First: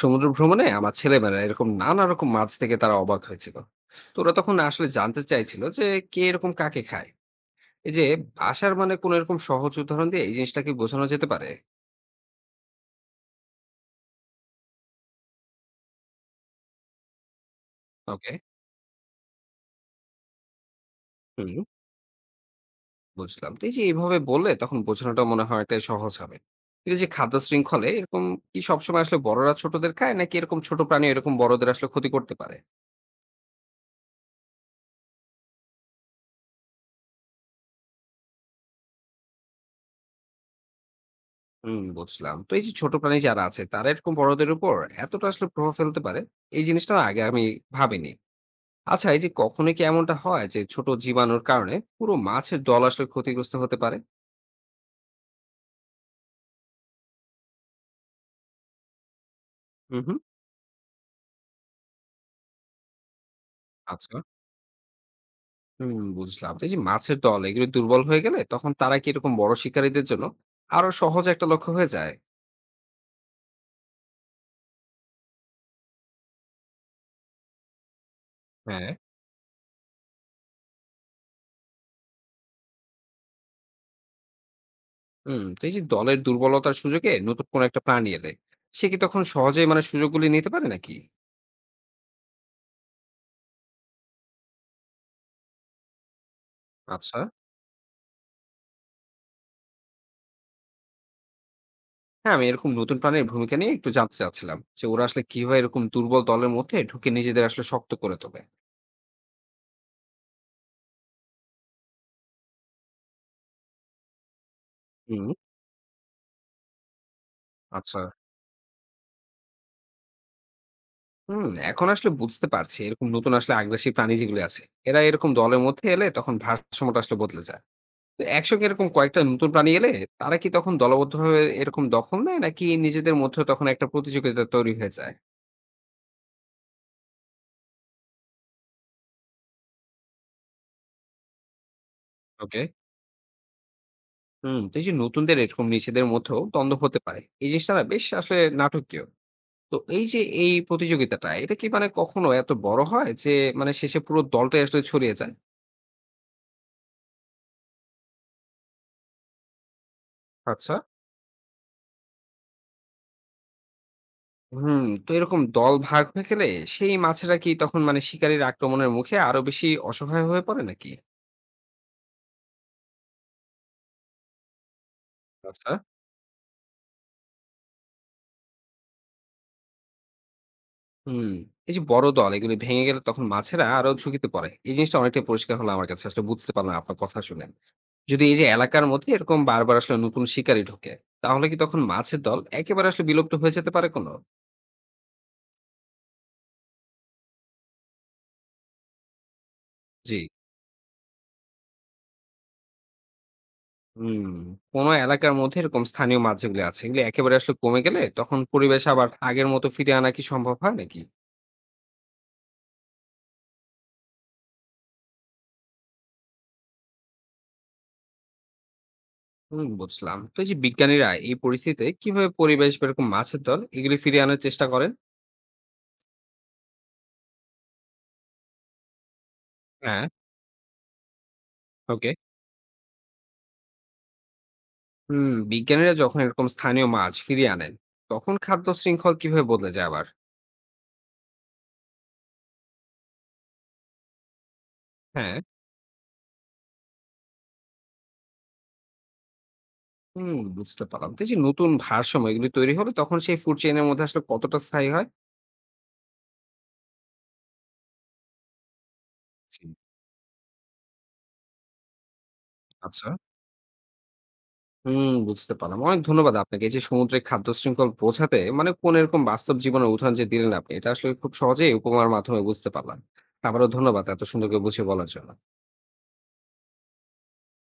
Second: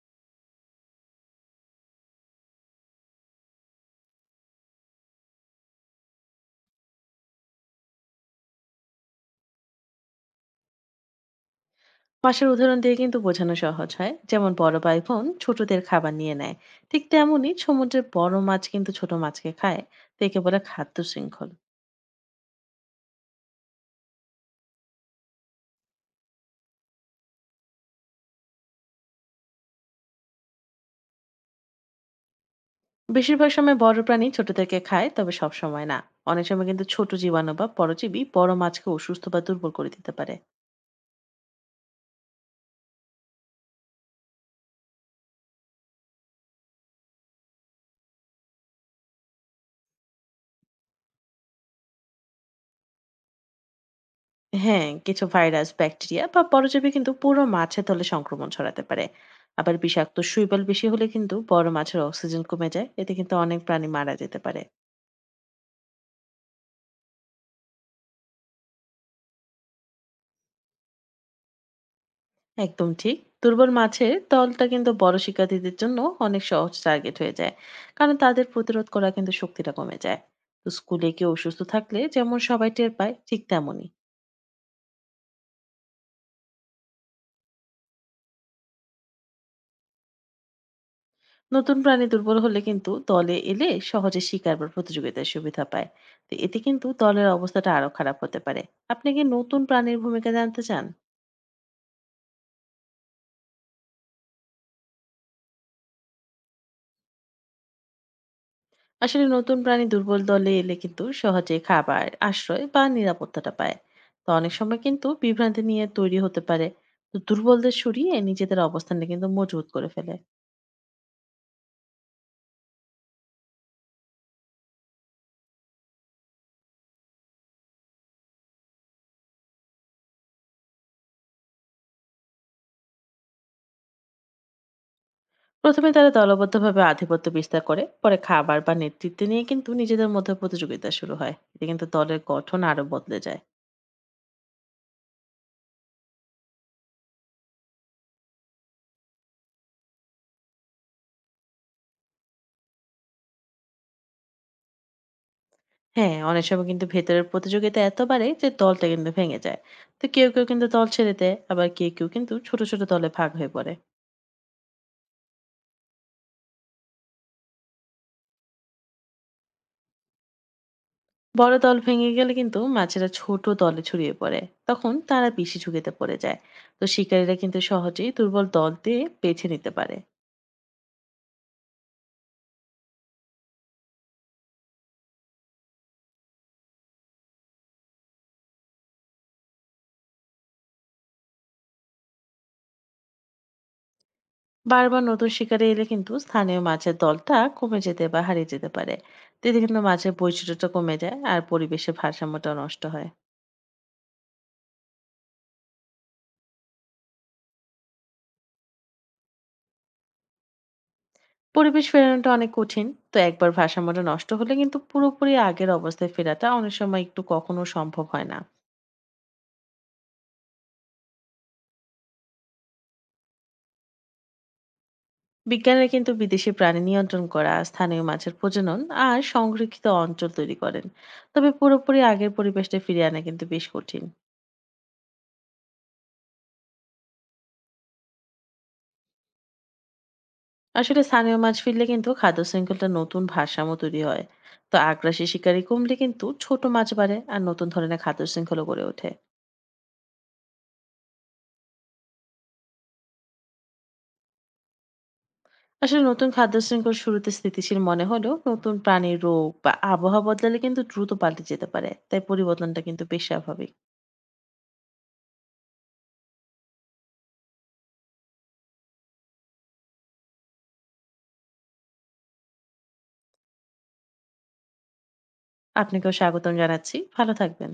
সমুদ্র ভ্রমণে আমার ছেলেবেলা এরকম নানা রকম মাছ থেকে তারা অবাক হয়েছিল। তো ওরা তখন আসলে জানতে চাইছিল যে কে এরকম কাকে খায়। এই যে আসার মানে কোন এরকম সহজ উদাহরণ দিয়ে এই জিনিসটাকে বোঝানো যেতে পারে। পাশের উদাহরণ দিয়ে কিন্তু বোঝানো সহজ হয়, যেমন বড় ভাই বোন ছোটদের খাবার নিয়ে নেয়। ঠিক তেমনই সমুদ্রের বড় ওকে। মাছ কিন্তু ছোট মাছকে খায়। তো একে বলে খাদ্য শৃঙ্খল। হুম, বুঝলাম। তো এই যে এইভাবে বললে তখন বোঝানোটা মনে হয় একটা সহজ হবে। কিন্তু এই যে খাদ্য শৃঙ্খলে এরকম কি সবসময় আসলে বড়রা ছোটদের খায়, নাকি এরকম ছোট প্রাণী এরকম বড়দের আসলে ক্ষতি করতে পারে? বেশিরভাগ সময় বড় প্রাণী ছোটদেরকে খায়, তবে সব সময় না। অনেক সময় কিন্তু ছোট জীবাণু বা পরজীবী বড় মাছকে অসুস্থ বা দুর্বল করে দিতে পারে। হুম, বুঝলাম। তো এই যে ছোট প্রাণী যারা আছে তারা এরকম বড়দের উপর এতটা আসলে প্রভাব ফেলতে পারে, এই জিনিসটা আগে আমি ভাবিনি। আচ্ছা, এই যে কখনো কি এমনটা হয় যে ছোট জীবাণুর কারণে পুরো মাছের দল আসলে ক্ষতিগ্রস্ত হতে পারে? হ্যাঁ, কিছু ভাইরাস, ব্যাকটেরিয়া বা পরজীবী কিন্তু পুরো মাছের তলে সংক্রমণ ছড়াতে পারে। আবার হুম, বিষাক্ত হুম। শৈবাল বেশি হলে কিন্তু বড় মাছের অক্সিজেন কমে যায়, এতে কিন্তু অনেক প্রাণী মারা আচ্ছা। যেতে পারে। হুম, বুঝলাম। তো এই যে মাছের দল এগুলো দুর্বল হয়ে গেলে তখন তারা কি এরকম বড় শিকারীদের জন্য আরো সহজ একটা লক্ষ্য হয়ে যায়? একদম ঠিক। দুর্বল মাছের দলটা কিন্তু বড় শিকারীদের জন্য অনেক সহজ টার্গেট হয়ে যায়। কারণ তাদের প্রতিরোধ হ্যাঁ। করা কিন্তু শক্তিটা কমে যায়। তো স্কুলে কেউ অসুস্থ থাকলে যেমন সবাই টের পায়, ঠিক তেমনই। হুম, তো এই যে দলের দুর্বলতার সুযোগে নতুন কোনো একটা প্রাণী এলে সে কি তখন সহজেই মানে সুযোগগুলি নিতে পারে নাকি? নতুন প্রাণী দুর্বল হলে কিন্তু দলে এলে সহজে শিকার বা প্রতিযোগিতার সুবিধা পায়। তো এতে কিন্তু আচ্ছা। দলের অবস্থাটা আরো খারাপ হতে পারে। আপনি কি নতুন প্রাণীর ভূমিকা জানতে চান? হ্যাঁ, আমি এরকম নতুন প্রাণীর ভূমিকা নিয়ে একটু জানতে চাচ্ছিলাম যে ওরা আসলে কিভাবে এরকম দুর্বল দলের মধ্যে ঢুকে নিজেদের আসলে শক্ত করে তোলে। আসলে নতুন প্রাণী দুর্বল দলে এলে কিন্তু সহজে খাবার, আশ্রয় বা নিরাপত্তাটা পায়। তো অনেক সময় কিন্তু হুম। বিভ্রান্তি নিয়ে তৈরি হতে পারে। তো দুর্বলদের আচ্ছা। সরিয়ে নিজেদের অবস্থানটা কিন্তু মজবুত করে ফেলে। হুম, এখন আসলে বুঝতে পারছি এরকম নতুন আসলে আগ্রাসী প্রাণী যেগুলো আছে এরা এরকম দলের মধ্যে এলে তখন ভারসাম্যটা আসলে বদলে যায়। তো একসঙ্গে এরকম কয়েকটা নতুন প্রাণী এলে তারা কি তখন দলবদ্ধভাবে এরকম দখল নেয়, নাকি নিজেদের মধ্যে তখন একটা প্রতিযোগিতা তৈরি হয়ে যায়? প্রথমে তারা দলবদ্ধভাবে আধিপত্য বিস্তার করে, পরে খাবার বা নেতৃত্ব নিয়ে কিন্তু নিজেদের মধ্যে প্রতিযোগিতা শুরু হয়। এতে কিন্তু দলের গঠন ওকে। আরো বদলে যায়। হুম, তো এই যে নতুনদের এরকম নিজেদের মধ্যেও দ্বন্দ্ব হতে পারে, এই জিনিসটা না বেশ আসলে নাটকীয়। তো এই যে এই প্রতিযোগিতাটা এটা কি মানে কখনো এত বড় হয় যে মানে শেষে পুরো দলটাই আসলে ছড়িয়ে যায়? হ্যাঁ, অনেক সময় কিন্তু ভেতরের প্রতিযোগিতা এত বাড়ে যে দলটা কিন্তু ভেঙে যায়। তো কেউ কেউ কিন্তু আচ্ছা। দল ছেড়ে দেয়, আবার কেউ কেউ কিন্তু ছোট ছোট দলে ভাগ হয়ে পড়ে। হুম, তো এরকম দল ভাগ হয়ে গেলে সেই মাছেরা কি তখন মানে শিকারীর আক্রমণের মুখে আরো বেশি অসহায় হয়ে পড়ে নাকি? বড় দল ভেঙে গেলে কিন্তু মাছেরা ছোট দলে ছড়িয়ে পড়ে, তখন তারা বেশি আচ্ছা। ঝুঁকিতে পড়ে যায়। তো শিকারীরা কিন্তু সহজেই দুর্বল দল দিয়ে বেছে নিতে পারে। হুম, এই যে বড় দল এগুলি ভেঙে গেলে তখন মাছেরা আরো ঝুঁকিতে পড়ে, এই জিনিসটা অনেকটা পরিষ্কার হলো আমার কাছে। আসলে বুঝতে পারলাম আপনার কথা শুনে। যদি এই যে এলাকার মধ্যে এরকম বারবার আসলে নতুন শিকারী ঢোকে, তাহলে কি তখন মাছের দল একেবারে আসলে বিলুপ্ত হয়ে যেতে পারে কোনো? বারবার নতুন শিকারে এলে কিন্তু স্থানীয় মাছের দলটা কমে যেতে বা হারিয়ে যেতে পারে। তো এতে কিন্তু মাছের জি। বৈচিত্র্যটা কমে যায়, আর পরিবেশের ভারসাম্যটা নষ্ট হয়। হুম, কোনো এলাকার মধ্যে এরকম স্থানীয় মাছ যেগুলি আছে এগুলি একেবারে আসলে কমে গেলে তখন পরিবেশ আবার আগের মতো ফিরে আনা কি সম্ভব হয় নাকি? পরিবেশ ফেরানোটা অনেক কঠিন। তো একবার ভারসাম্যটা নষ্ট হলে কিন্তু পুরোপুরি আগের অবস্থায় ফেরাটা অনেক সময় একটু কখনো সম্ভব হয় না। হুম, বুঝলাম। তো এই যে বিজ্ঞানীরা এই পরিস্থিতিতে কিভাবে পরিবেশ বা এরকম মাছের দল এগুলি ফিরিয়ে আনার চেষ্টা করেন? বিজ্ঞানীরা কিন্তু বিদেশি প্রাণী নিয়ন্ত্রণ করা, স্থানীয় মাছের প্রজনন আর সংরক্ষিত হ্যাঁ, অঞ্চল তৈরি করেন। তবে পুরোপুরি ওকে। আগের পরিবেশটা ফিরিয়ে আনা কিন্তু বেশ কঠিন। হুম, বিজ্ঞানীরা যখন এরকম স্থানীয় মাছ ফিরিয়ে আনেন, তখন খাদ্য শৃঙ্খল কিভাবে বদলে যায় আবার? আসলে স্থানীয় মাছ ফিরলে কিন্তু খাদ্য শৃঙ্খলটা নতুন ভারসাম্য তৈরি হয়। তো আগ্রাসী হ্যাঁ। শিকারী কমলে কিন্তু ছোট মাছ বাড়ে, আর নতুন ধরনের খাদ্য শৃঙ্খলা গড়ে ওঠে। হুম, বুঝতে পারলাম। তো এই যে নতুন ভারসাম্য এগুলি তৈরি হলে তখন সেই ফুড চেইন এর মধ্যে আসলে কতটা স্থায়ী হয়? আসলে নতুন খাদ্য শৃঙ্খল শুরুতে স্থিতিশীল মনে হলেও, নতুন প্রাণীর রোগ জি, বা আবহাওয়া বদলালে কিন্তু দ্রুত পাল্টে যেতে পারে। তাই পরিবর্তনটা কিন্তু আচ্ছা। বেশ স্বাভাবিক। হুম, বুঝতে পারলাম। অনেক ধন্যবাদ আপনাকে। এই যে সমুদ্রের খাদ্য শৃঙ্খল বোঝাতে মানে কোন এরকম বাস্তব জীবনের উদাহরণ যে দিলেন আপনি, এটা আসলে খুব সহজেই উপমার মাধ্যমে বুঝতে পারলাম। আবারও ধন্যবাদ এত সুন্দর করে বুঝিয়ে বলার জন্য। আপনাকেও স্বাগতম জানাচ্ছি, ভালো থাকবেন।